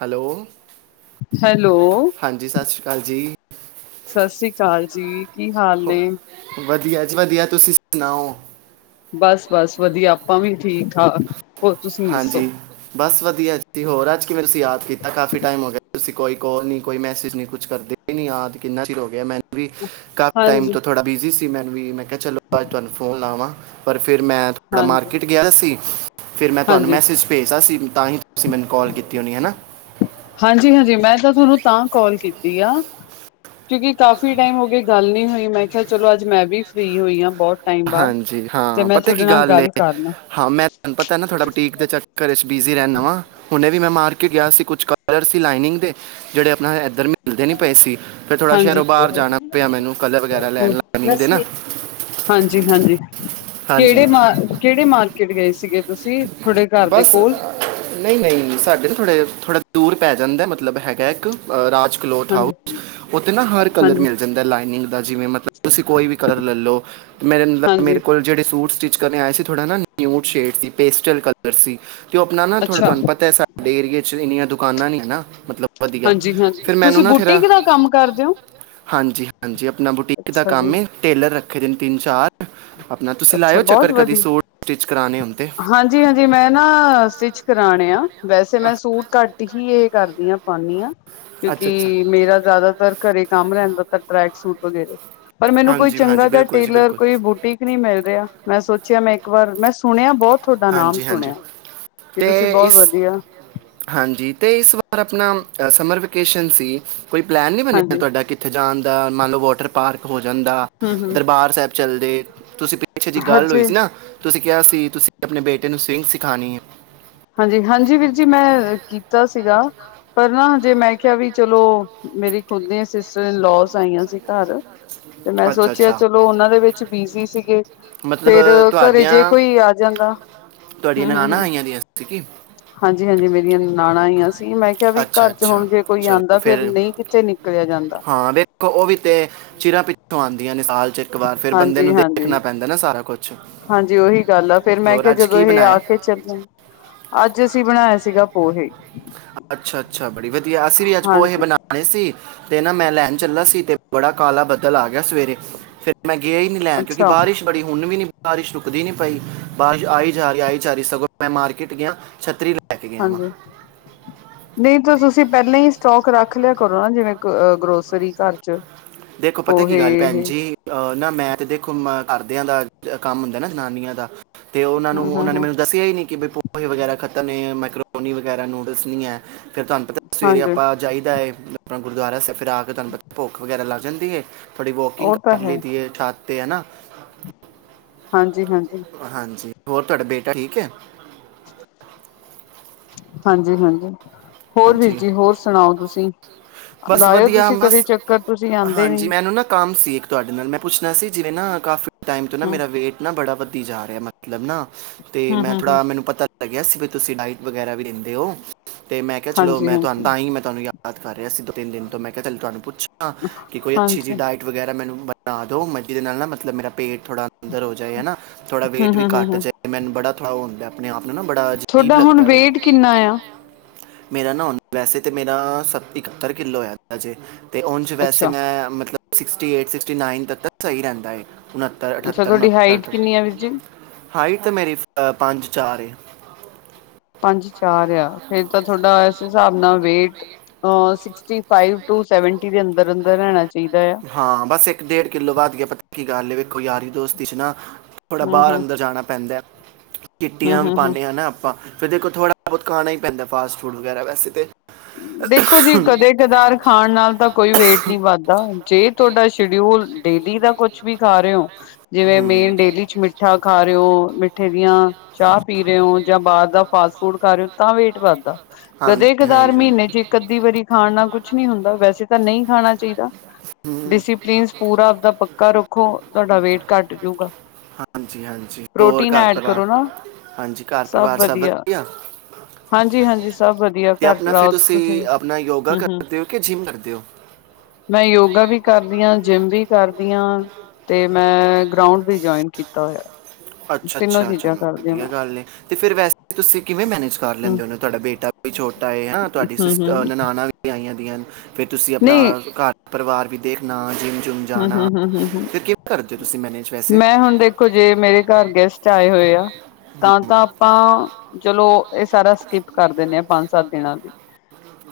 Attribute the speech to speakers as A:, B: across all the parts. A: Hello,
B: hello,
A: ਹਾਂਜੀ ਸਤਿ ਸ਼੍ਰੀ ਅਕਾਲ ਜੀ
B: ਸਸ ਰੀ ਕਾਲ ਜੀ। ਕੀ ਹਾਲ
A: ਹੋ-
B: ਨੇ?
A: ਵਧੀਆ ਜੀ-ਵਧੀਆ, ਤੁਸੀਂ ਸੁਣਾਓ।
B: ਬਸ -ਬਸ ਵਧੀਆ, ਆਪਾਂ ਵੀ ਠੀਕ- ਠਾਕ।
A: ਹਾਂਜੀ ਬਸ ਵਧੀਆ ਜੀ, ਹੋਰ ਅੱਜ ਤੁਸੀਂ ਕਿਵੇਂ ਯਾਦ ਕੀਤਾ, ਕਾਫੀ ਟੈਮ ਹੋ ਗਿਆ ਤੁਸੀਂ ਕੋਈ ਕੌਲ ਨੀ, ਕੋਈ ਮੈਸੇਜ ਨੀ ਕੁਛ ਕਰਦੇ। ਨਹੀਂ ਯਾਦ, ਕਿੰਨਾ ਚਿਰ ਹੋ ਗਿਆ ਮੈਨ ਕਾਫੀ ਟਾਈਮ
B: ਹਾਂਜੀ,
A: ਤੋਂ ਥੋੜਾ ਬਿਜੀ ਸੀ ਮੈਨੂੰ ਵੀ, ਮੈਂ ਕਿਹਾ ਚਲੋ ਅੱਜ ਤੁਹਾਨੂੰ ਫੋਨ ਲਾਵਾਂ। ਪਰ ਫਿਰ ਮੈਂ ਥੋੜ੍ਹਾ
B: ਹਾਂਜੀ,
A: ਮਾਰਕੀਟ ਗਿਆ ਸੀ, ਫਿਰ ਮੈਂ ਤੁਹਾਨੂੰ
B: ਹਾਂਜੀ।
A: ਮੈਸੇਜ ਭੇਜਤਾ ਸੀ, ਤਾਂਹੀ ਤੁਸੀਂ ਮੈਨੂੰ ਕਾਲ ਕੀਤੀ ਹੋਣੀ ਹਨਾ।
B: ਹਾਂਜੀ -ਹਾਂਜੀ, ਮੈਂ ਤਾਂ ਥੋਨੂੰ ਤਾਂ ਕੌਲ ਕੀਤੀ ਆ ਕਿਉਂਕਿ ਕਾਫੀ ਟਾਈਮ ਹੋ ਗਏ ਗੱਲ ਨਹੀਂ ਹੋਈ, ਮੈਂ ਕਿਹਾ ਚਲੋ ਅੱਜ ਮੈਂ ਵੀ ਫਰੀ ਹੋਈ ਹਾਂ, ਬਹੁਤ ਟਾਈਮ ਬਾਅਦ,
A: ਹਾਂਜੀ
B: ਤੇ
A: ਹਾਂ
B: ਮੈਂ
A: ਪਤਾ ਕੀ
B: ਥੋਡੇ ਨਾਲ
A: ਏ
B: ਗੱਲ ਕਰਨੀ ਐ।
A: ਹਾਂ, ਮੈਂ ਤੁਹਾਨੂੰ ਪਤਾ ਨਾ ਥੋੜਾ ਬਟੀਕ ਦੇ ਚੱਕਰ ਵਿਚ ਬਿਜ਼ੀ ਰਹਿੰਨਾ ਵਾਂ। ਹੁਣੇ ਵੀ ਮੈਂ ਮਾਰਕੀਟ ਗਿਆ ਸੀ, ਕੁਛ ਕਲਰ ਸੀ ਲਾਈਨਿੰਗ ਦੇ, ਜਿਹੜੇ ਆਪਣਾ ਇਧਰ ਮਿਲਦੇ ਨੀ ਪਏ ਸੀ, ਫਿਰ ਥੋੜ੍ਹਾ
B: ਹਾਂਜੀ,
A: ਸ਼ਹਿਰੋ ਬਾਹਰ ਜਾਣਾ ਪਿਆ ਮੈਨੂੰ ਕਲਰ ਵਗੈਰਾ ਲੈਣ, ਮਿਲਦੇ ਨਾ।
B: ਹਾਂਜੀ-ਹਾਂਜੀ,
A: ਹਾਂਜੀ
B: ਕਿਹੜੇ ਮਾ- ਕਿਹੜੇ ਮਾਰ ਕੀਟ ਗਏ ਸੀਗੇ ਤੁਸੀਂ, ਥੋਡੇ ਘਰ ਦੇ ਕੋਲ।
A: ਨਹੀਂ-ਨਹੀਂ, ਸਾਡੇ ਥੋੜੇ- ਥੋੜਾ ਦੂਰ ਪੈ ਜਾਂਦਾ, ਮਤਲਬ ਹੈਗਾ ਇੱਕ। ਰਾਜ ਕਲੋਥ
B: ਹਾਂਜੀ,
A: ਹਾਊਸ, ਉੱਥੇ ਨਾ ਹਰ ਕਲਰ
B: ਹਾਂਜੀ,
A: ਮਿਲ ਜਾਂਦਾ ਲਾਈਨਿੰਗ ਦਾ, ਜਿਵੇਂ ਮਤਲਬ ਤੁਸੀਂ ਕੋਈ ਵੀ ਕਲਰ ਲੈ ਲੋ,
B: ਹਾਂਜੀ,
A: ਮੇਰੇ-ਮੇਰੇ ਕੋਲ ਜਿਹੜੇ ਸੂਟ ਸਟਿਚ ਕਰਨੇ ਆਏ ਸੀ ਥੋੜਾ ਨਾ ਨਿਊਟ ਸ਼ੇਡ ਸੀ, ਪੇਸਟਲ ਕਲਰ ਸੀ, ਤੇ ਉਹ ਆਪਣਾ ਨਾ ਥੋੜਾ
B: ਅੱਛਾ।
A: ਤੁਹਾਨੂੰ ਪਤਾ ਸਾ ਸਾਡੇ ਏਰੀਏ ਚ ਏਨੀਆਂ ਦੁਕਾਨਾਂ ਨਹੀਂ ਹੈ ਨਾ, ਮਤਲਬ। ਵਧੀਆ,
B: ਹਾਂਜੀ-ਹਾਂਜੀ,
A: ਫਿਰ ਮੈਨੂੰ
B: ਤੁਸੀਂ
A: ਨਾ ਫਿਰਾ
B: ਬੁਟੀਕ ਦਾ ਕੰਮ ਕਰਦੇ ਹੋ?
A: ਹਾਂਜੀ-ਹਾਂਜੀ, ਆਪਣਾ ਬੁਟੀਕ ਦਾ
B: ਅੱਛਾ ਜੀ,
A: ਕੰਮ ਏ, ਟੇਲਰ ਰੱਖੇ ਦੇ ਨੇ ਤਿੰਨ- ਚਾਰ। ਆਪਣਾ ਤੁਸੀਂ
B: ਅੱਛਾ
A: ਲਾਇਓ
B: ਬਹੁਤ
A: ਚੱਕਰ ਕਦੀ,
B: ਵਧੀਆ।
A: ਸੂਟ ਸਟਿੱਚ ਕਰਾਨੇ ਹੋਣ ਤੇ।
B: ਹਾਂਜੀ-ਹਾਂਜੀ, ਮੈਂ ਨਾ ਸਟਿਚ ਕਰਾਣੇ ਆ, ਵੈਸੇ ਮੈਂ ਸੂਟ ਘੱਟ ਹੀ ਇਹ ਕਰਦੀ ਆ। ਪਾਨੀ ਆਂ,
A: ਅੱਛਾ ਅੱਛਾ
B: ਕਿਉਂਕਿ ਮੇਰਾ ਜ਼ਿਆਦਾਤਰ ਘਰੇ ਕੰਮ ਰਹਿੰਦਾ, ਤਾਂ ਟਰੈਕ ਸੂਟ ਵਗੈਰੇ ਪਰ ਮੈਨੂੰ ਕੋਈ
A: ਹਾਂਜੀ ਹਾਂਜੀ
B: ਚੰਗਾ ਜਾ
A: ਬਿਲਕੁਲ ਜੀ
B: ਟੇਲਰ,
A: ਬਿਲਕੁਲ
B: ਕੋਈ ਬੁ ਟੀਕ ਨੀ ਮਿਲ ਰਿਹਾ, ਮੈਂ ਸੋਚਿਆ ਮੈਂ ਇੱਕ ਵਾਰ ਮੈਂ ਸੁਣਿਆ ਬਹੁਤ ਥੋਡਾ ਨਾਮ
A: ਹਾਂਜੀ ਹਾਂਜੀ
B: ਸੁਣਿਆ, ਕੀ ਤੁਸੀਂ
A: ਤੇ
B: ਬਹੁਤ
A: ਇਸ
B: ਵਧੀਆ।
A: ਹਾਂਜੀ ਤੇ ਇਸ ਵਾਰ ਆਪਣਾ ਸਮਰ ਵੇਕੇਸ਼ਨ ਸੀ, ਕੋਈ ਪਲੈਨ ਨਹੀਂ ਬਣਿਆ,
B: ਹਾਂਜੀ
A: ਤੁਹਾਡਾ ਕਿ ਉੱਥੇ ਜਾਣ ਦਾ ਮੰਨ ਲੋ ਵਾਟਰ ਪਾਰਕ ਹੋ ਜਾਂਦਾ,
B: ਹੂੰ-ਹੂੰ
A: ਦਰਬਾਰ ਸਾਹਿਬ ਚੱਲਦੇ ਤੁਸੀਂ। ਪਿੱਛੇ ਜੀ ਗੱਲ ਹੋਈ
B: ਹਜੇ
A: ਸੀ ਨਾ, ਤੁਸੀਂ ਕਿਹਾ ਸੀ, ਤੁਸੀਂ ਆਪਣੇ ਬੇਟੇ ਨੂੰ ਸਵਿੰਗ ਸਿਖਾਣੀ ਏ।
B: ਹਾਂਜੀ -ਹਾਂਜੀ ਵੀਰ ਜੀ, ਮੈਂ ਕੀਤਾ ਸੀਗਾ। ਪਰ ਨਾ ਹਜੇ ਮੈਂ ਕਿਹਾ ਵੀ ਚਲੋ, ਮੇਰੀ ਖੁਦ ਦੀ ਸਿਸਟਰ ਇਨ ਲੋਜ਼ ਆਈਆਂ ਸੀ ਘਰ, ਤੇ ਮੈਂ
A: ਅੱਛਾ
B: ਸੋਚਿਆ
A: ਅੱਛਾ
B: ਚਲੋ ਉਹਨਾਂ ਦੇ ਵਿੱਚ ਬਿਜੀ ਸੀਗੇ।
A: ਮਤਲਬ
B: ਫੇਰ ਘਰੇ ਜੇ
A: ਤੁਹਾਡੀਆਂ
B: ਕੋਈ ਆ ਜਾਂਦਾ ਹੂੰ,
A: ਤੁਹਾਡੀਆਂ
B: ਹੂੰ,
A: ਨ‌ਣਾਨਾਂ
B: ਹੂੰ
A: ਆਈਆਂ ਦੀਆਂ ਸੀਗੀ।
B: ਹਾਂਜੀ -ਹਾਂਜੀ, ਮੇਰੀਆਂ ਨਣਾਨਾਂ ਆਈਆ ਸੀ, ਮੈਂ ਕਿਹਾ ਵੀ
A: ਅੱਛਾ
B: ਘਰ ਚ
A: ਅੱਛਾ
B: ਹੁਣ ਜੇ ਕੋਈ ਆਂਦਾ,
A: ਚਲੋ
B: ਫੇਰ
A: ਫਿਰ
B: ਨਹੀਂ ਕਿੱਥੇ ਨਿਕਲਿਆ ਜਾਂਦਾ।
A: ਹਾਂ ਉਹ ਵੀ ਤੇ ਚਿਰਾਂ ਪਿੱਛੋਂ ਆਂਦੀਆਂ ਨੇ ਸਾਲ ਚ। ਇੱਕ ਵਾਰ ਫਿਰ ਬੰਦੇ
B: ਹਾਂਜੀ
A: ਨੂੰ
B: -ਹਾਂਜੀ,
A: ਦੇਖਣਾ ਪੈਂਦਾ ਨਾ ਸਾਰਾ ਕੁਝ
B: ਹਾਂਜੀ ਉਹੀ ਗੱਲ ਆ, ਫੇਰ ਮੈਂ
A: ਹੋਰ
B: ਕਿਹਾ
A: ਅੱਜ
B: ਜਦੋਂ
A: ਕੀ
B: ਇਹ ਆ
A: ਬਣਾਇਆ
B: ਕੇ ਅੱਜ ਅਸੀਂ ਬਣਾਇਆ ਸੀਗਾ ਪੋਹੇ।
A: ਅੱਛਾ -ਅੱਛਾ ਬੜੀ ਵਧੀਆ, ਅਸੀਂ ਵੀ ਅੱਜ ਪੋਹੇ
B: ਹਾਂਜੀ,
A: ਬਣਾਣੇ ਸੀ, ਤੇ ਨਾ ਮੈਂ ਲੈਣ ਚੱਲਾ ਸੀ, ਤੇ ਬੜਾ ਕਾਲਾ ਬੱਦਲ ਆ ਗਿਆ ਸਵੇਰੇ, ਫਿਰ ਮੈਂ ਗਿਆ ਈ ਨੀ ਲੈਣ, ਕਿਉਂਕਿ
B: ਅੱਛਾ
A: ਬਾਰਿਸ਼ ਬੜੀ ਹੁਣ ਵੀ ਨੀ ਬਾਰਿਸ਼ ਰੁਕਦੀ ਨੀ ਪਈ, ਬਾਰਿਸ਼ ਆਈ ਜਾ ਰਹੀ, ਆਈ ਜਾ ਰਹੀ, ਸਗੋਂ ਮੈਂ ਮਾਰਕੀਟ ਗਿਆ। ਛਤਰੀ ਲੈ ਕੇ ਗਿਆ ਵਾਂ
B: ਹਾਂਜੀ। ਨਹੀਂ ਤਾਂ, ਤੁਸੀਂ ਪਹਿਲਾਂ ਹੀ ਸਟੌਕ ਰੱਖ ਲਿਆ ਕਰੋ ਨਾ, ਜਿਵੇਂ ਗ ਗ੍ਰੋਸਰੀ ਘਰ'ਚ।
A: ਦੇਖੋ ਪਤਾ ਕੀ ਗੱਲ, ਭੈਣ ਜੀ ਅਹ ਨਾ ਮੈਂ ਤੇ ਦੇਖੋ ਘਰਦਿਆਂ ਦਾ ਕੰਮ ਹੁੰਦਾ ਨਾ, ਜਨਾਨੀਆਂ ਦਾ ਤੇ ਉਹਨਾਂ
B: ਹੂੰ
A: ਨੂੰ,
B: ਹੂੰ
A: ਉਹਨਾਂ ਨੇ
B: ਹੂੰ
A: ਮੈਨੂੰ ਦੱਸਿਆ ਹੀ ਨਹੀਂ, ਕਿ ਪ ਹੇ ਵਗੈਰਾ ਖਤਮ ਹੈ, ਮੈਕਰੋੋਨੀ ਵਗੈਰਾ ਨੂਡਲਸ ਨਹੀਂ ਐ, ਫ਼ਿਰ ਤੁਹਾਨੂੰ ਪਤਾ ਸਵੇਰੇ
B: ਹਾਂਜੀ
A: ਆਪਾਂ ਜਾਈਦਾ ਏ, ਆਪਣਾ ਗੁਰਦੁਆਰਾ ਸਾਹਿਬ ਫਿਰ ਆਕੇ, ਤੁਹਾਨੂੰ ਪਤਾ ਭੁੱਖ ਵਗੈਰਾ ਲਗ ਜਾਂਦੀ ਏ ਥੋੜੀ ਵੋਕਿੰਗ
B: ਉਹ ਤਾਂ
A: ਕਰ
B: ਹੈ
A: ਲਈਦੀ ਏ, ਛੱਤ ਤੇ ਹੈਨਾ।
B: ਹਾਂਜੀ-ਹਾਂਜੀ।
A: ਹਾਂਜੀ, ਹੋਰ ਤੁਹਾਡਾ ਬੇਟਾ ਠੀਕ ਏ?
B: ਹਾਂਜੀ-ਹਾਂਜੀ। ਹੋਰ ਵੀਰ
A: ਹਾਂਜੀ
B: ਜੀ, ਹੋਰ ਸੁਣਾਓ ਤੁਸੀਂ?
A: ਬਸ
B: ਲਾਇਓ
A: ਵਧੀਆ
B: ਤੁਸੀਂ ਕਦੇ
A: ਬਸ
B: ਚੱਕਰ, ਤੁਸੀਂ ਆਂਦੇ ਨੀ।
A: ਹਾਂਜੀ ਮੈਨੂੰ ਨਾ ਕੰਮ ਸੀ ਇੱਕ ਤੁਹਾਡੇ ਨਾਲ ਮੈਂ ਪੁੱਛਣਾ ਸੀ, ਜਿਵੇਂ ਨਾ ਕਾਫੀ ਟਾਈਮ ਤੋਂ ਨਾ
B: ਹੂੰ
A: ਮੇਰਾ ਵੇਟ ਨਾ ਬੜਾ ਵਧੀ ਜਾ ਰਿਹਾ, ਮਤਲ ਮਤਲਬ ਨਾ, ਤੇ
B: ਹੂੰ
A: ''ਮੈਂ
B: ਹੂੰ ਹੂੰ
A: ਥੋੜਾ, ਮੈਨੂੰ ਪਤਾ ਲੱਗਿਆ ਸੀ ਵੀ ਤੁਸੀਂ ਡਾਇਟ ਵਗੈਰਾ ਵੀ ਦਿੰਦੇ ਹੋ, ਤੇ ਮੈਂ ਕਿਹਾ ਚਲੋ
B: ਹਾਂਜੀ
A: ਮੈਂ ਤੁਹਾਨੂੰ
B: ਹਾਂਜੀ
A: ਤਾਂ ਈ, ਮੈਂ ਤੁਹਾਨੂੰ ਯਾ ਯਾਦ ਕਰ ਰਿਹਾ ਸੀ, ਦੋ-ਤਿੰਨ ਦਿਨ ਤੋਂ, ਮੈਂ ਕਿਹਾ ਚੱਲ, ਤੁਹਾਨੂੰ ਪੁੱਛਾਂ ਕਿ ਕੋਈ ਅੱਛੀ ਜੀ,
B: ਹਾਂਜੀ
A: ਡਾਇਟ ਵਗੈਰਾ ਮੈਨੂੰ ਬਣਾਦੋ, ਮਲਟੀ ਦੇ ਨਾਲ ਨਾ ਮਤਲਬ, ਮੇਰਾ ਪੇਟ ਥੋੜਾ ਅੰਦਰ ਹੋ ਜਾਏ, ਹਨਾ। ਥੋੜਾ
B: ਹੂੰ
A: ਵੇਟ ਵੀ
B: ਹੂੰ ਹੂੰ
A: ਘੱਟ
B: ਹੂੰ
A: ਜੇ, ਮੈਨੂੰ ਬੜਾ ਥੋੜਾ ਓਹ ਹੁੰਦਾ ਆਪਣੇ-ਆਪ ਨੂੰ ਬੜਾ ਅਜੀਬ
B: ਤੁਹਾਡਾ ਹੁਣ
A: ਲੱਗਦਾ ਵੇ।
B: ਵੇਟ ਕਿੰਨਾ ਆ
A: ਮੇਰਾ ਨਾ ਹੁਣ, ਵੈਸੇ ਤਾਂ ਮੇਰਾ ਸੱਤਰ, ਇਕੱਤਰ ਕਿੱਲੋ ਹੈਗਾ ਜੇ, ਉਂਝ ਵੈਸੇ
B: ਅੱਛਾ
A: ''ਮੈਂ ਮਤਲ ਸਿਕਸਟੀ ਏਟ, ਸਿਕਸਟੀ ਨਾਈਨ ਤੱਕਰ ਤਾਂ ਸਹੀ ਰਹਿੰਦਾ ਏ,
B: ਅੱਛਾ
A: ਉਣੱਤਰ-ਅਠੱਤਰ,
B: ਤੁਹਾਡੀ
A: ਉਣੱਤਰ
B: ਹਾਈਟ
A: ਤ
B: ਕਿੰਨੀ ਆ ਵੀਰ ਜੀ
A: ਹਾਈਟ ਤੇ ਮੇਰੀ ਪੰਜ-ਚਾਰ ਏ।
B: ਪੰਜ ਚਾਰ ਯਾਂ, ਫੇਰ ਤਾਂ ਥੋਡਾ ਇਸ ਹਿਸਾਬ ਨਾਲ wait, six sixty five, to seventy ਦੇ ਅੰਦਰ-ਅੰਦਰ ਰਹਿਣਾ ਚਾਹੀਦਾ ਯਾ।
A: ਹਾਂ ਬਸ, ਇੱਕ-ਡੇਢ ਕਿੱਲੋ ਵੱਧਗਿਆ, ਪਤਾ ਕੀ ਗੱਲ ਏ, ਵੇਖੋ ਯਾਰੀ ਦੋਸਤੀ'ਚ ਨਾ ਥੋੜਾ
B: ਹੂੰ
A: ਬਾਹਰ
B: ਹੂੰ
A: ਅੰਦਰ ਜਾਣਾ ਪੈਂਦਾ ਐ,
B: ਹੂੰ
A: ਕਿੱਟੀਆਂ ਵੀ
B: ਹੂੰ ਹੂੰ
A: ਪਾਂਨੇ ਆ ਨਾ ਆਪਾਂ, ਫਿਰ ਦੇਖੋ ਥੋੜਾ ਬਹੁਤ ਖਾਣਾ ਹੀ ਪੈਂਦਾ ਫਾਸਟ-ਫੂਡ ਵਗੈਰਾ, ਵੈਸੇ ਤੇ
B: ਦੇਖੋ ਜੀ, ਕਦੇ-ਕਦਾਰ ਖਾਣ ਨਾਲ ਤਾਂ ਕੋਈ ਵੇਟ ਨੀ ਵੱਧਦਾ, ਜੇ ਤੁਹਾਡਾ ਸ਼ੀਡਿਊਲ ਡੇਲੀ ਦਾ ਕੁਛ ਵੀ ਖਾ ਰਹੇ ਹੋਂ ਜਿਵੇਂ ਮੇਨ ਡੇਲੀ'ਚ ਮਿੱਠਾ ਖਾ ਰਹੇ ਹੋ, ਮਿੱਠੇ ਦੀਆਂ ਚਾਹ ਪੀ ਰਹੇ ਹੋਂ, ਜਾਂ ਬਾਹਰ ਦਾ ਫਾਸਟ-ਫੂਡ ਖਾ ਰਹੇ ਹੋਂ, ਤਾਂ ਵੇਟ ਵੱਧਦਾ।
A: ਹਾਂਜੀ। ਹਾਂਜੀ
B: ਜੇ ਇੱਕ-ਅੱਧੀ ਵਾਰੀ ਖਾਣ ਨਾਲ ਕੁਛ ਨਹੀਂ ਹੁੰਦਾ, ਵੈਸੇ ਤਾਂ ਨਹੀਂ ਖਾਣਾ ਚਾਹੀਦਾ।
A: ਹਮ,
B: ਡਿਸੀਪਲੀਨਸ ਪੂਰਾ ਆਪਦਾ ਪੱਕਾ ਰੱਖੋ, ਤੁਹਾਡਾ ਵੇਟ ਘੱਟ ਜੁਗਾ।
A: ਜੀ, ਹਾਂਜੀ, ਹੋਰ ਘਰ-ਪਰਿਵਾਰ,
B: ਕਰੋ ਨਾ
A: ਹਾਂਜੀ ਘਰ-ਪਰਿਵਾਰ ਸਭ ਵਧੀਆ?
B: ਹਾਂਜੀ-ਹਾਂਜੀ, ਸਭ ਵਧੀਆ
A: ਤੇ
B: ਘਰ।
A: ਆਪਣਾ ਫਿਰ ਤੁਸੀਂ ਆਪਣਾ ਯੋਗਾ
B: ਹੂੰ ਹੂੰ
A: ਕਰਦੇ ਹੋ, ਕਿ ਜਿੰਮ ਕਰਦੇ ਹੋ?
B: ਮੈਂ ਯੋਗਾ ਵੀ ਕਰਦੀ ਆਂ, ਜਿੰਮ ਵੀ ਕਰਦੀ ਆਂ। ਤੇ, ਮੈਂ ਗ੍ਰਾਉਂਡ ਵੀ ਜੁਆਇਨ ਕੀਤਾ ਹੋਇਆ। ਤਿੰਨੋ
A: ਅੱਛਾ-ਅੱਛਾ,
B: ਚੀਜ਼ਾਂ
A: ਚਲੋ
B: ਕਰਦੀ ਆ
A: ਵਧੀਆ
B: ਮੈਂ
A: ਗੱਲ ਏ। ਤੇ ਫਿਰ, ਵੈਸੇ ਤੁਸੀਂ ਕਿਵੇਂ ਮੈਨੇਜ ਕਰ
B: ਹੂੰ, ਹੂੰ,
A: ਲੈਂਦੇ ਹੋ, ਤੁਹਾਡਾ ਬੇਟਾ ਵੀ ਛੋਟਾ ਹੈ, ਤੁਹਾਡੀ
B: ਹੂੰ
A: ਸੀਸ ਨਨਾਣਾ ਆਈਆਂ ਦੀਆਂਨ, ਫਿਰ ਤੁਸੀਂ ਆਪਣਾ
B: ਨਹੀਂ
A: ਘਰ-ਪਰਿਵਾਰ ਵੀ ਦੇਖਣਾ, ਜਿੰਮ ਜੁਮ
B: ਹੂੰ,
A: ਜਾਣਾ,
B: ਹੂੰ, ਹੂੰ, ਹੂੰ, ਹੂੰ।
A: ਫਿਰ ਕਿਵੇਂ ਕਰਦੇ ਹੋ, ਤੁਸੀਂ ਮੈਨੇਜ ਵੈਸੇ?
B: ਮੈਂ ਹੁਣ ਦੇਖੋ, ਜੇ ਮੇਰੇ ਘਰ ਗੈਸਟ ਆਏ ਹੋਏ ਆ ਤਾਂ-ਤਾਂ ਆਪਾਂ, ਚਲੋ ਇਹ ਸਾਰਾ ਸ੍ਕੀਪ ਕਰ ਦਿੰਨੇ ਹਾਂ, ਪੰਜ-ਸੱਤ ਦਿਨਾਂ ਲਈ।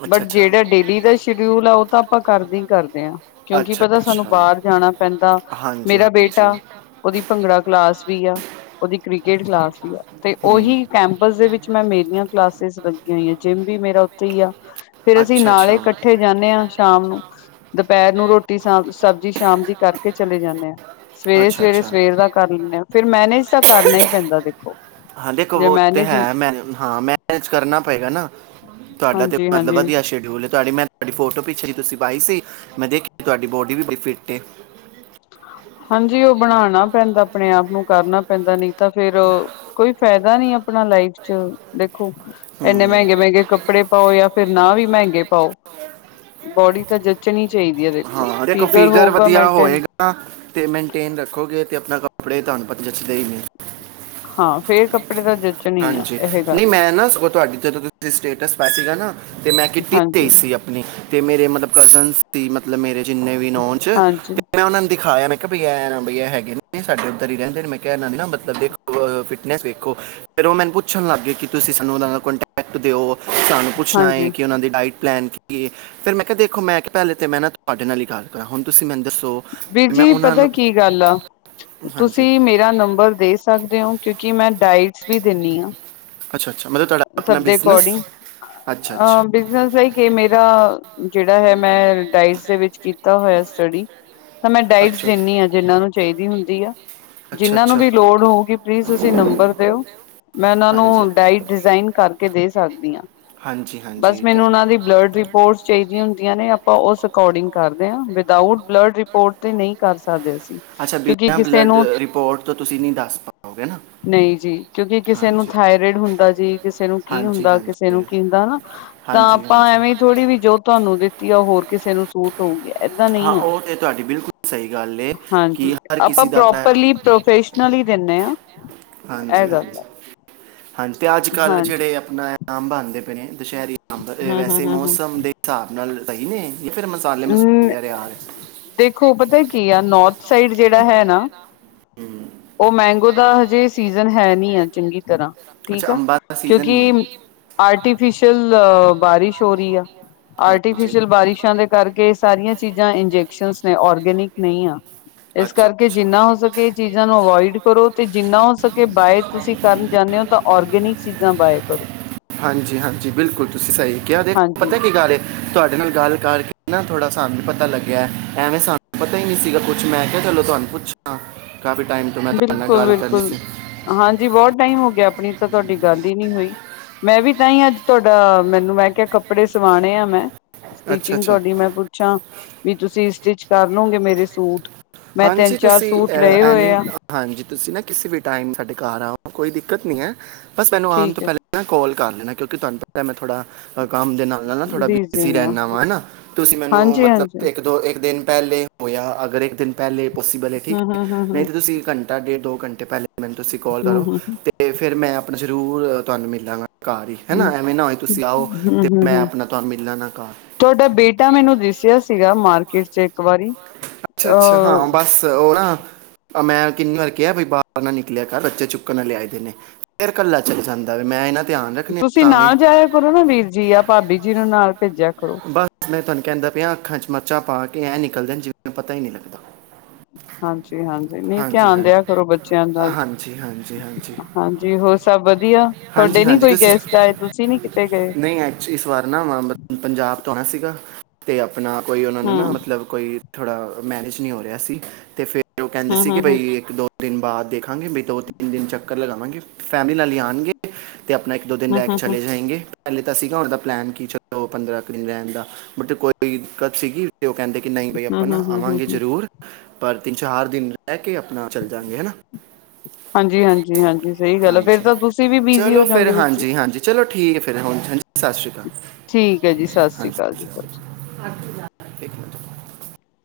A: ਅੱਛਾ
B: ਬਟ
A: ਅੱਛਾ
B: ਜਿਹੜਾ ਡੇਲੀ ਦਾ ਸ਼ੀਡਿਊਲ ਆ, ਉਹ ਤਾਂ ਆਪਾਂ ਕਰਦੇ ਹੀ ਕਰਦੇ ਹਾਂ, ਕਿਉਂਕਿ
A: ਅੱਛਾ
B: ਪਤਾ ਸਾਨੂੰ
A: ਅੱਛਾ।
B: ਬਾਹਰ ਜਾਣਾ ਪੈਂਦਾ ਮੇਰਾ
A: ਹਾਂਜੀ-ਹਾਂਜੀ।
B: ਬੇਟਾ ਉਹਦੀ ਭੰਗੜਾ ਕ੍ਲਾਸ ਵੀ ਆ। ਉਹਦੀ ਕ੍ਰਿਕੇਟ ਕਲਾਸ ਵੀ ਆ, ਤੇ ਉਹੀ ਕੈਂਪਸ ਦੇ ਵਿੱਚ ''ਮੈਂ ਮੇਰੀਆਂ ਕਲਾਸਿਸ ਲੱਗੀਆਂ ਹੋਈਆਂ, ਜਿੰਮ ਵੀ ਮੇਰਾ ਥੇ ਈ ਆ, ਫੇਰ ਅਸੀਂ
A: ਅੱਛਾ ਫਿਰ ਅੱਛਾ
B: ਨਾਲੇ ਇਕੱਠੇ ਜਾਂਨੇ ਆਂ ਸ਼ਾਮ ਨੂੰ, ਦੁਪਹਿਰ ਨੂੰ ਰੋਟੀ ਸ ਸਬਜ਼ੀ ਸ਼ਾਮ ਦੀ ਕਰਕੇ ਚਲੇ ਜਾਂਨੇ ਹਾਂ।
A: ਅੱਛਾ
B: ਸਵੇਰੇ
A: ਅੱਛਾ
B: ਸਵੇਰੇ ਸਵੇਰ ਦਾ ਕਰ ਲੈਂਦੇੇ ਹਾਂ
A: ਲਈ।
B: ਫਿਰ ਮੈਨੇਜ ਤਾਂ ਕਰਨਾ ਹੀ ਪੈਂਦਾ ਦੇਖੋ।
A: ਹਾਂ ਦੇਖੋ
B: ਜੇ
A: ਓ ਤੇ
B: ਮੈਨੇਜ
A: ਹੈ। ਹਾਂ ਮੈਨੇਜ ਕਰਨਾ ਪਏਗਾ ਨਾ ਤੁਹਾਡਾ ਤੇ
B: ਹਾਂਜੀ
A: ਮਤਲਬ
B: ਹਾਂਜੀ
A: ਵਧੀਆ ਸ਼ਡਿਊਲ ਤੁਹਾਡੀ ਮੈਂ ਤੁਹਾਡੀ ਫੋਟੋ ਪਿੱਛ ਤੁਸੀਂ ਪਾਈ ਸੀ ਮੈਂ ਦੇਖੀ ਤੁਹਾਡੀ ਬੋਡੀ ਵੀ ਬੜੀ ਫਿਟ ਏ।
B: ਹਾਂਜੀ ਉਹ ਬਣਾਉਣਾ ਪੈਂਦਾ ਆਪਣੇ ਆਪ ਨੂੰ ਕਰਨਾ ਪੈਂਦਾ ਨਹੀਂ ਤਾਂ ਫੇਿਰ। ਕੋਈ ਫਾਇਦਾ ਨੀ ਆਪਣਾ ਲਾਈਫ ਚ। ਦੇਖੋ ਇੰਨੇ
A: ਹੂੰ
B: ਮਹਿੰਗੇ ਮਹਿੰਗੇ ਕੱਪੜੇ ਪਾਓ ਜਾਂ ਫਿਰ ਨਾ ਵੀ ਮਹਿੰਗੇ ਪਾਓ। ਬੋਡੀ ਤਾਂ ਜੱਚਣੀ ਚਾਹੀਦੀ ਹੈ ਦੇਖੋ ਫੀਗਰ ਹੋਊਗਾ ਮੇਨਟੇਨ।
A: ਅਤੇ ਮੇਨਟੇਨ ਰੱਖੋਗੇ ਅਤੇ ਆਪਣਾ ਕੱਪੜੇ ਤੁਹਾਨੂੰ ਪਤਾ ਜਛਦੇ ਹੀ ਨੇ।
B: ਹਾਂ ਫੇਰ ਕੱਪੜੇ ਦਾ।
A: ਹਾਂਜੀ ਨਹੀਂ ਮੈਂ ਨਾ ਉਹ ਤੁਹਾਡੀ ਜਦੋਂ ਤੁਸੀਂ ਸਟੇਟਸ ਪਾਇ ਸੀਗਾ ਨਾ ਅਤੇ ਮੈਂ ਕਿੱਟੀ
B: ਹਾਂਜੀ
A: ਦੇਈ ਸੀ। ਤੇ ਮੇਰੇ ਮਤਲਬ ਕਜ਼ਨ ਸੀ ਮਤਲਬ ਮੇਰੇ ਜਿੰਨੇ ਵੀ ਨ ਉਹ ਚ
B: ਹਾਂਜੀ
A: ਤੇ ਮ ਉਹਨਾ ਨੂੰ ਦਿਖਾਇਆ ਮ ਬ ਇਹ ਨਾ ਬ ਇਹ ਹੈਗੇ ਨੇ ਸਾਡੇ ਉੱਧਰ ਹੀ ਰਹਿੰਦੇ ਨੇ ਮੈਂ ਕਿਹਾ ਇਹਨਾ ਮਤਲਬ ਦੇਖੋ ਫਿੱਟਨਸ ਦੇਖੋ। ਫਿਰ ਉਹ ਮੈਨੂੰ ਪੁੱਛਣ ਲੱਗ ਗਏ ਕਿ ਤੁਸੀਂ ਸਾਨੂੰ ਉਹਨਾਂ ਦਾ ਕੋਂਟੈਕਟ ਦਿਓ ਸਾਨੂੰ ਪੁੱਛਣਾ ਹੈਏ
B: ਹਾਂਜੀ
A: ਕਿ ਉਹਨਾਂ ਦੀ ਡਾਇਟ। ਪਲੈਨ ਕਿ ਏ ਫਿਰ ਮੈਂ ਕਿਹਾ ਦੇਖੋ ਮੈਂ ਕਿਹਾ ਪਹਿਲੇ ਤੇ ਮੈਂ ਨਾ ਤੁਹਾਡੇ ਨਾਲ ਹੀ ਗੱਲ। ਹੁਣ ਤੁਸੀਂ ਮੈਨੂੰ ਦੱਸੋ
B: ਵੀਰ
A: ਮੈਂ
B: ਜੀ
A: ਉਹਨਾਂ
B: ਪਤਾ
A: ਨੂੰ।
B: ਕੀ ਗੱਲ ਆ
A: ਹਾਂਜੀ
B: ਤੁਸੀਂ ਮੇਰਾ ਨੰਬਰ ਦੇ ਸਕਦੇ ਹੋ ਕਿਉਂਕਿ ਮੈਂ ਡਾਇਟਸ ਵੀ ਦਿੰਦੀ ਹਾਂ।
A: ਅੱਛਾ ਅੱਛਾ ਮਤਲਬ ਤੁਹਾਡਾ ਆਪਣਾ
B: ਸਭ ਦੇ
A: ਬਿਜ਼ਨਸ
B: ਅਕੋਰਡਿੰਗ
A: ਅੱਛਾ
B: ਅ
A: ਅੱਛਾ
B: ਬਿਜਨਸ ਏ ਕਿ ਮੇਰਾ ਜਿਹੜਾ ਹੈ ਮੈਂ ਡਾਇਟਸ ਦੇ ਵਿੱਚ ਕੀਤਾ ਹੋਇਆ ਸਟੱਡੀ। ਤਾਂ ਮੈਂ ਡਾਇਟਸ ਦਿੰਦੀ ਹਾਂ ਜਿਹਨਾਂ ਨੂੰ ਚਾਹੀਦੀ ਹੁੰਦੀ ਆ।
A: ਅੱਛਾ
B: ਜਿਨਾਂ ਨੂੰ
A: ਅੱਛਾ
B: ਵੀ ਲੋੜ ਹੋਊਗੀ ਪਲੀਜ਼ ਤੁਸੀਂ ਨੰਬਰ ਦਿਓ। ਮੈਂ
A: ਹੋ
B: ਉਹਨਾਂ ਨੂੰ ਡਾਇਟ ਡਿਜ਼ਾਇਨ ਕਰਕੇ ਦੇ ਸਕਦੀ ਹਾਂ
A: ਹਾਂਜੀ ਹਾਂਜੀ
B: ਬਸ ਮੈਨੂੰ
A: ਇੱਧਰ
B: ਉਹਨਾਂ ਦੀ ਬਲੱਡ ਰਿਪੋਰਟਸ ਚਾਹੀਦੀਆਂ ਹੁੰਦੀਆਂ ਨੇ ਆਪਾਂ ਉਸ ਅਕੋਰਡਿੰਗ ਕਰਦੇ ਹਾਂ ਵਿਦਾਊਟ ਬਲੱਡ ਰਿਪੋਰਟ ਨਹੀਂ ਕਰ ਸਕਦੇ ਅਸੀਂ
A: ਅੱਛਾ
B: ਕਿਉਂਕਿ
A: ਬਿਨਾਂ
B: ਕਿਸੇ
A: ਬਲੱਡ
B: ਨੂੰ
A: ਰਿਪੋਰਟ ਤੋਂ ਤੁਸੀਂ ਨਹੀਂ ਦੱਸ ਪਾਓਗੇ ਨਾ
B: ਨਹੀਂ ਜੀ ਕਿਉਂਕਿ ਕਿਸੇ ਨੂੰ
A: ਹਾਂਜੀ
B: ਠਾਏ ਠੱਰਿਯਡ ਹੁੰਦਾ ਜੀ ਕਿਸੇ ਨੂੰ ਕੀ
A: ਹਾਂਜੀ
B: ਹੁੰਦਾ ਕਿਸੇ
A: ਹਾਂਜੀ
B: ਨੂੰ ਕੀ ਹੁੰਦਾ ਹੈਨਾ ਤਾਂ
A: ਹਾਂਜੀ
B: ਆਪਾਂ
A: ਹਾਂਜੀ
B: ਐਵੇਂ ਥੋੜੀ ਵੀ ਜੋ ਤੁਹਾਨੂੰ ਦਿੱਤੀ ਆ ਹੋਰ ਕਿਸੇ ਨੂੰ ਸੂਟ ਹੋ ਗਿਆ ਏਦਾਂ
A: ਹਾਂ
B: ਨਹੀਂ ਆ
A: ਉਹ ਤਾਂ ਤੁਹਾਡੀ ਬਿਲਕੁਲ ਸਹੀ ਗੱਲ ਏ ਕਿ ਹਰ ਕਿਸੇ ਦਾ ਆਪਣਾ
B: ਪ੍ਰੋਫੈਸ਼ਨਲ ਹੀ ਦਿੰਦੇ ਹਾਂ।
A: ਹਾਂਜੀ ਹਾਂਜੀ ਹਾਂਜੀ ਤੇ ਅੱਜ ਕੱਲ
B: ਹਾਂਜੀ
A: ਜਿਹੜੇ ਆਪਣਾ ਆਮ ਬਣਦੇ ਪਏ ਨੇ ਦੁਸਹਿਰੀ। ਅੰਬ
B: ਹੂੰ ਹੂੰ
A: ਵੈਸੇ
B: ਹੂੰ ਹੂੰ
A: ਮੌਸਮ ਦੇ ਹਿਸਾਬ ਨਾਲ ਸਹੀ ਨੇ ਫੇਿਰ ਮਸਾਲੇ
B: ਹੂੰ
A: ਮਸੂਿਆ ਰਿਿਆਰ।
B: ਦੇਖੋ ਪਤਾ ਕੀ ਆ ਨੌਰਥ ਸਾਈਡ ਜਿਹੜਾ ਹੈ ਨਾ।
A: ਹੂੰ
B: ਉਹ ਮੈਂਗੋ ਦਾ ਹਜੇ ਸੀਜਨ ਹੈ ਨਹੀਂੀ ਆ ਚੰਗੀ ਤਰ੍ਹਾਂ
A: ਅੱਛਾ
B: ਠੀਕ ਆ
A: ਅੰਬਾਂ ਦਾ ਸੀਜ਼ਨ ਨਹੀਂ ਹੈ
B: ਕਿਉਂਕਿ। ਆਰਟੀਫਿਸ਼ਲ ਬਾਰਿਸ਼ ਹੋ ਰਹੀ ਆ। ਆਰਟੀਫਿਸ਼ਲ ਬਾਰਿਸ਼ਾਂ
A: ਸ਼ਲਵਾਰੀ
B: ਦੇ
A: ਖ ਕਰਕੇ ਸਾਰੀਆਂ
B: ਚੀਜ਼ਾਂ
A: ਚੀਜਾਂ
B: ਇੰਜੈਕਸ਼ਨ
A: ਇੰਜੇਕਸ਼ਨ ਨੇ
B: ਔਰਗੈਨਿਕ ਨਹੀਂ ਆ
A: ਓਰਗੇਨਿਕ ਨਈ ਏ।
B: ਇਸ ਕਰਕੇ ਜਿੰਨਾ ਹੋ ਸਕੇ ਚੀਜ਼ਾਂ ਨੂੰ ਅਵੋਇਡ ਕਰੋ ਤੇ ਜਿੰਨਾ ਹੋ ਸ ਕਿ ਬਾਏ ਤੁਸੀਂ ਕਰਨ ਜਾਂਦੇ ਹੋ ਤਾਂ ਔਰਗੈਨਿਕ ਚੀਜ਼ਾਂ ਬਾਏ ਕਰੋ।
A: ਹਾਂਜੀ ਹਾਂਜੀ ਬਿਲਕੁਲ ਤੁਸੀਂ ਸਹੀ ਕਿਹਾ ਦੇਖ
B: ਹਾਂਜੀ
A: ਪਤਾ ਕੀ ਗੱਲ। ਤੁਹਾਡੇ ਨਾਲ ਗੱਲ ਕਰਕੇ ਨਾ ਥੋੜਾ ਸਾਨੂੰ ਪਤਾ ਲੱਗਿਆ ਐਵੇਂ ਸਾਨੂੰ ਪਤਾ ਹੀ ਨਹੀਂੀ ਸੀਗਾ ਕੁੱਛ ਮੈਂ ਕਿਹਾ ਚਲੋ ਤੁਹਾਨੂੰ। ਪੁੱਛਾਂ ਕਾਫੀ ਟਾਈਮ ਤੋਂ ਮੈਂ ਤਾਡੇ
B: ਬਿਲਕੁਲ
A: ਗਾਲ ਕਰਨੀ
B: ਬਿਲਕੁਲ
A: ਸੀ।
B: ਹਾਂਜੀ ਬਹੁਤ ਟਾਈਮ ਹੋ ਗਿਆ ਆਪਣੀ ਤਾਂ ਤੁਹਾਡੀ ਗੱਲ ਹੀ ਨਹੀਂ ਹੋਈ। ਮੈਂ ਵੀ ਤਾਂ ਹੀ ਅੱਜ ਤੁਹਾਡਾ ਮੈਨੂੰ ਮੈਂ ਕਿਹਾ ਕੱਪੜੇ ਸਵਾਣੇ ਆ ਮੈਂ।
A: ਅੱਛਾ
B: ਸਟਿਚਿੰਗ
A: ਅੱਛਾ
B: ਤੁਹਾਡੀ ਮੈਂ ਪੁੱਛਾਂ ਵੀ ਤੁਸੀਂ ਸਟਿਚ ਕਰ ਲਗੇ ਮੇਰੇ ਸੂਟ। ਮੈਂ ਤਿੰਨ
A: ਹਾਂਜੀ
B: ਚਾਰ
A: ਤੁਸੀਂ
B: ਸੂਟ
A: ਅਹ,
B: ਲਏ ਹੋਏ
A: ਐਨੀ
B: ਆ।
A: ਹਾਂਜੀ ਤੁਸੀਂ ਨਾ ਕਿਸੇ ਵੀ ਟਾਈਮ ਸਾਡੇ ਘਰ ਆਓ ਕੋਈ ਦਿੱਕਤ ਨ ਹੈ ਬਸ ਮੈਨੂੰ ਆਉਣ
B: ਠੀਕ
A: ਤੋਂ
B: ਹੈ
A: ਪਹਿਲਾਂ। ਕਾਲ ਕਰ ਲੈਣਾ ਕਿਉਂਕਿ ਤੁਹਾਨੂੰ ਪਤਾ ਹੈ ਮ ਥੋੜਾ ਅ ਕੰਮ ਦੇ ਨਾਲ। ਨਾ ਥੋੜਾ
B: ਬੀਜੀ
A: ਬਿਜੀ
B: ਨੇ
A: ਰਹਿੰਦਾ ਵਾ ਹਨਾ ਤੁਸੀਂ ਮੈਨੂੰ
B: ਹਾਂਜੀ
A: ਮਤਲਬ
B: ਹਾਂਜੀ
A: ਇੱਕ ਦੋ ਇੱਕ ਦਿਨ ਪਹਿਲੇ। ਹੋਆ ਅਗਰ ਇੱਕ ਦਿਨ ਪਹਿਲੇ ਪੋਸੀਬਲ ਹੈ ਠੀਕ
B: ਹਮ
A: ਹੈ
B: ਹਮ ਹਮ ਹਮ
A: ਨਹੀਂ ਤਾਂ ਤੁਸੀਂ ਘੰਟਾ ਡੇਢ ਦੋ ਘੰਟੇ ਪਹਿਲੇ। ਮੈਨੂੰ ਤੁਸੀਂ ਕੋਲ ਕਰੋ,
B: ਹਮ ਹਮ
A: ਤੇ ਫਿਰ ਮੈਂ ਆਪ ਜ਼ਰੂਰ, ਤਾਣੁ ਮਿਲਾਂਗਾ। ਕਾਰ ਈ,
B: ਹਮ
A: ਹੈਣਾ ਐਵੇਂ ਨਾ ਹੋਏ ਤੁਸੀਂ ਆਓ, ਤੇ
B: ਹਮ ਹਮ
A: ਮੈਂ
B: ਹਮ
A: ਆਪਣਾ ਤਾਣੁ ਮਿਲਾਂ ਨਾ ਕਾਰ।
B: ਤੁਹਾਡਾ ਬੇਟਾ ਮੈਨੂੰ ਦਿਸਿਆ ਸੀਗਾ ਮਾਰਕੀਟ ਚ ਇੱਕ ਵਾਰੀ।
A: ਅੱਛਾ-ਅੱਛਾ
B: ਅਹ
A: ਹਾਂ ਬਸ ਓ ਨਾ। ਅ, ਮੈਂ ਕਿੰਨੀ ਵਾਰ ਕਿਹਾ ਬਈ ਬਾਰ ਨਾ ਨਿਕਲਿਆ ਕਰ ਬੱਚੇ ਚੁੱਕਣ ਨਾ ਲਿਆਂ ਏਦੇ ਨੇ। ਫਿਰ ਕੱਲ੍ਹਾ ਚੱਲ ਜਾਂਦਾ ਵੈ ਮੈਂ ਇੰਨਾ।
B: ਤੁਸੀਂ ਨਾ ਜਾਇਆ ਕਰੋ ਨਾ ਵੀਰ ਜੀ ਆ ਭਾਬੀ ਜੀ ਨੂੰ ਨਾਲ ਭੇਜਿਆ ਕਰੋ।
A: ਮੈਂ ਤਾਣੁ ਕਹਿੰਦਾ ਪਿਆ ਅੱਖਾਂ ਚ ਮਰਚਾਂ ਪਾ ਕੇ ਐਂ ਨਿਕਲਦੇਣ ਜਿਵੇਂ ਪਤਾ ਈ ਨਈ ਲੱਗਦਾ।
B: ਹਾਂਜੀ-ਹਾਂਜੀ ਨਈ
A: ਹਾਂਜੀ
B: ਧਿਆਨ
A: ਹਾਂਜੀ
B: ਦਿਆ ਕਰੋ ਬੱਚਿਆਂ ਦਾ।
A: ਹਾਂਜੀ ਹਾਂਜੀ ਹਾਂਜੀ
B: ਹਾਂਜੀ ਹੋਰ ਸਭ ਵਧੀਆ?
A: ਹਾਂਜੀ
B: ਤੁਹਾਡੇ ਨੀ
A: ਹਾਂਜੀ
B: ਕੋਈ
A: ਤੁਸੀਂ
B: ਗੈਸਟ ਆਏ ਤੁਸੀਂ ਨੀ ਕਿਤੇ ਗਏ?
A: ਨਹੀਂ ਐਕਚ ਇਸ ਵਾਰ ਨਾ ਮੈਂ ਅੰਮ੍ਰਿਤ ਪੰਜਾਬ ਤੋਂ ਆਣਾ ਸੀਗਾ ਤੇ ਆਪਣਾ ਕੋਈ ਉਨਾਂ ਨੂੰ ਨਾ
B: ਹੂੰ
A: ਮਤਲਬ ਕੌਈ ਥੋੜ੍ਹਾ, ਮੈਨੇਜ ਨਈ ਹੋ ਰਿਹਾ ਸੀ, ਤੇ ਫਿਰ ਓ ਕਹਿੰਦੇ
B: ਹੂੰ
A: ਸੀ
B: ਹੂੰ
A: ਕਿ
B: ਹੂੰ
A: ਬਈ ਇੱਕ-ਦੋ ਦਿਨ ਬਾਅਦ ਦੇਖਾਂਗੇ ਵੇ ਦੋ-ਤਿੰਨ ਦਿਨ ਚੱਕਰ ਲਗਾਵਾਂਗੇ, ਫੈਮਲੀ ਨਾਲ ਈ ਆਣਗੇ। ਤੇ ਆਪਣਾ ਇੱਕ-ਦੋ ਦਿਨ
B: ਹੂੰ
A: ਰਹਿ ਕੇ
B: ਹੂੰ ਹੂੰ
A: ਚਲੇ ਜਾਏਗੇ। ਪੈਲੇ ਤਾਂ ਸੀਗਾ ਓਦਾ ਪਲਾਨ ਕੀ ਚਲੋ ਪੰਦਰਾਂ ਦਿਨ ਰਹਿਣ ਦਾ ਬਟ ਕੋਈ ਦਿੱਕਤ ਸੀਗੀ ਓ ਕਹਿੰਦੇ ਕਿ ਨਈ ਬਈ
B: ਹੂੰ
A: ਆਪਾਂ
B: ਹੂੰ
A: ਨਾ
B: ਹੂੰ
A: ਆਵਾਂਗੇ
B: ਹੂੰ
A: ਜ਼ਰੂਰ, ਪਰ ਤਿੰਨ-ਚਾਰ ਦਿਨ ਰਹਿ ਕੇ ਆਪਣਾ ਚੱਲ ਜਾਂਗੇ ਹੈ ਨਾ।
B: ਹਾਂਜੀ-ਹਾਂਜੀ, ਹਾਂਜੀ ਸਈ ਗੱਲ ਏ, ਫੇਰ
A: ਹਾਂਜੀ
B: ਤਾਂ ਤੁਸੀਂ ਵੀ ਬਿਜ਼ੀ ਹੋ
A: ਚਲੋ ਫਿਰ
B: ਜਾਓਗੇ ਵੀਰ ਜੀ।
A: ਹਾਂਜੀ ਹਾਂਜੀ ਚਲੋ ਠੀਕ ਹੈ ਫਿਰ ਹੁਣ, ਹਾਂਜੀ ਸਸ ਸ੍ਰੀ ਕਾਲ।
B: ਠੀਕ ਏ ਜੀ ਸਸ ਸ੍ਰੀ ਕਾਲ ਜੀ ਬਚ।
A: ਇੱਕ ਮਿੰਟ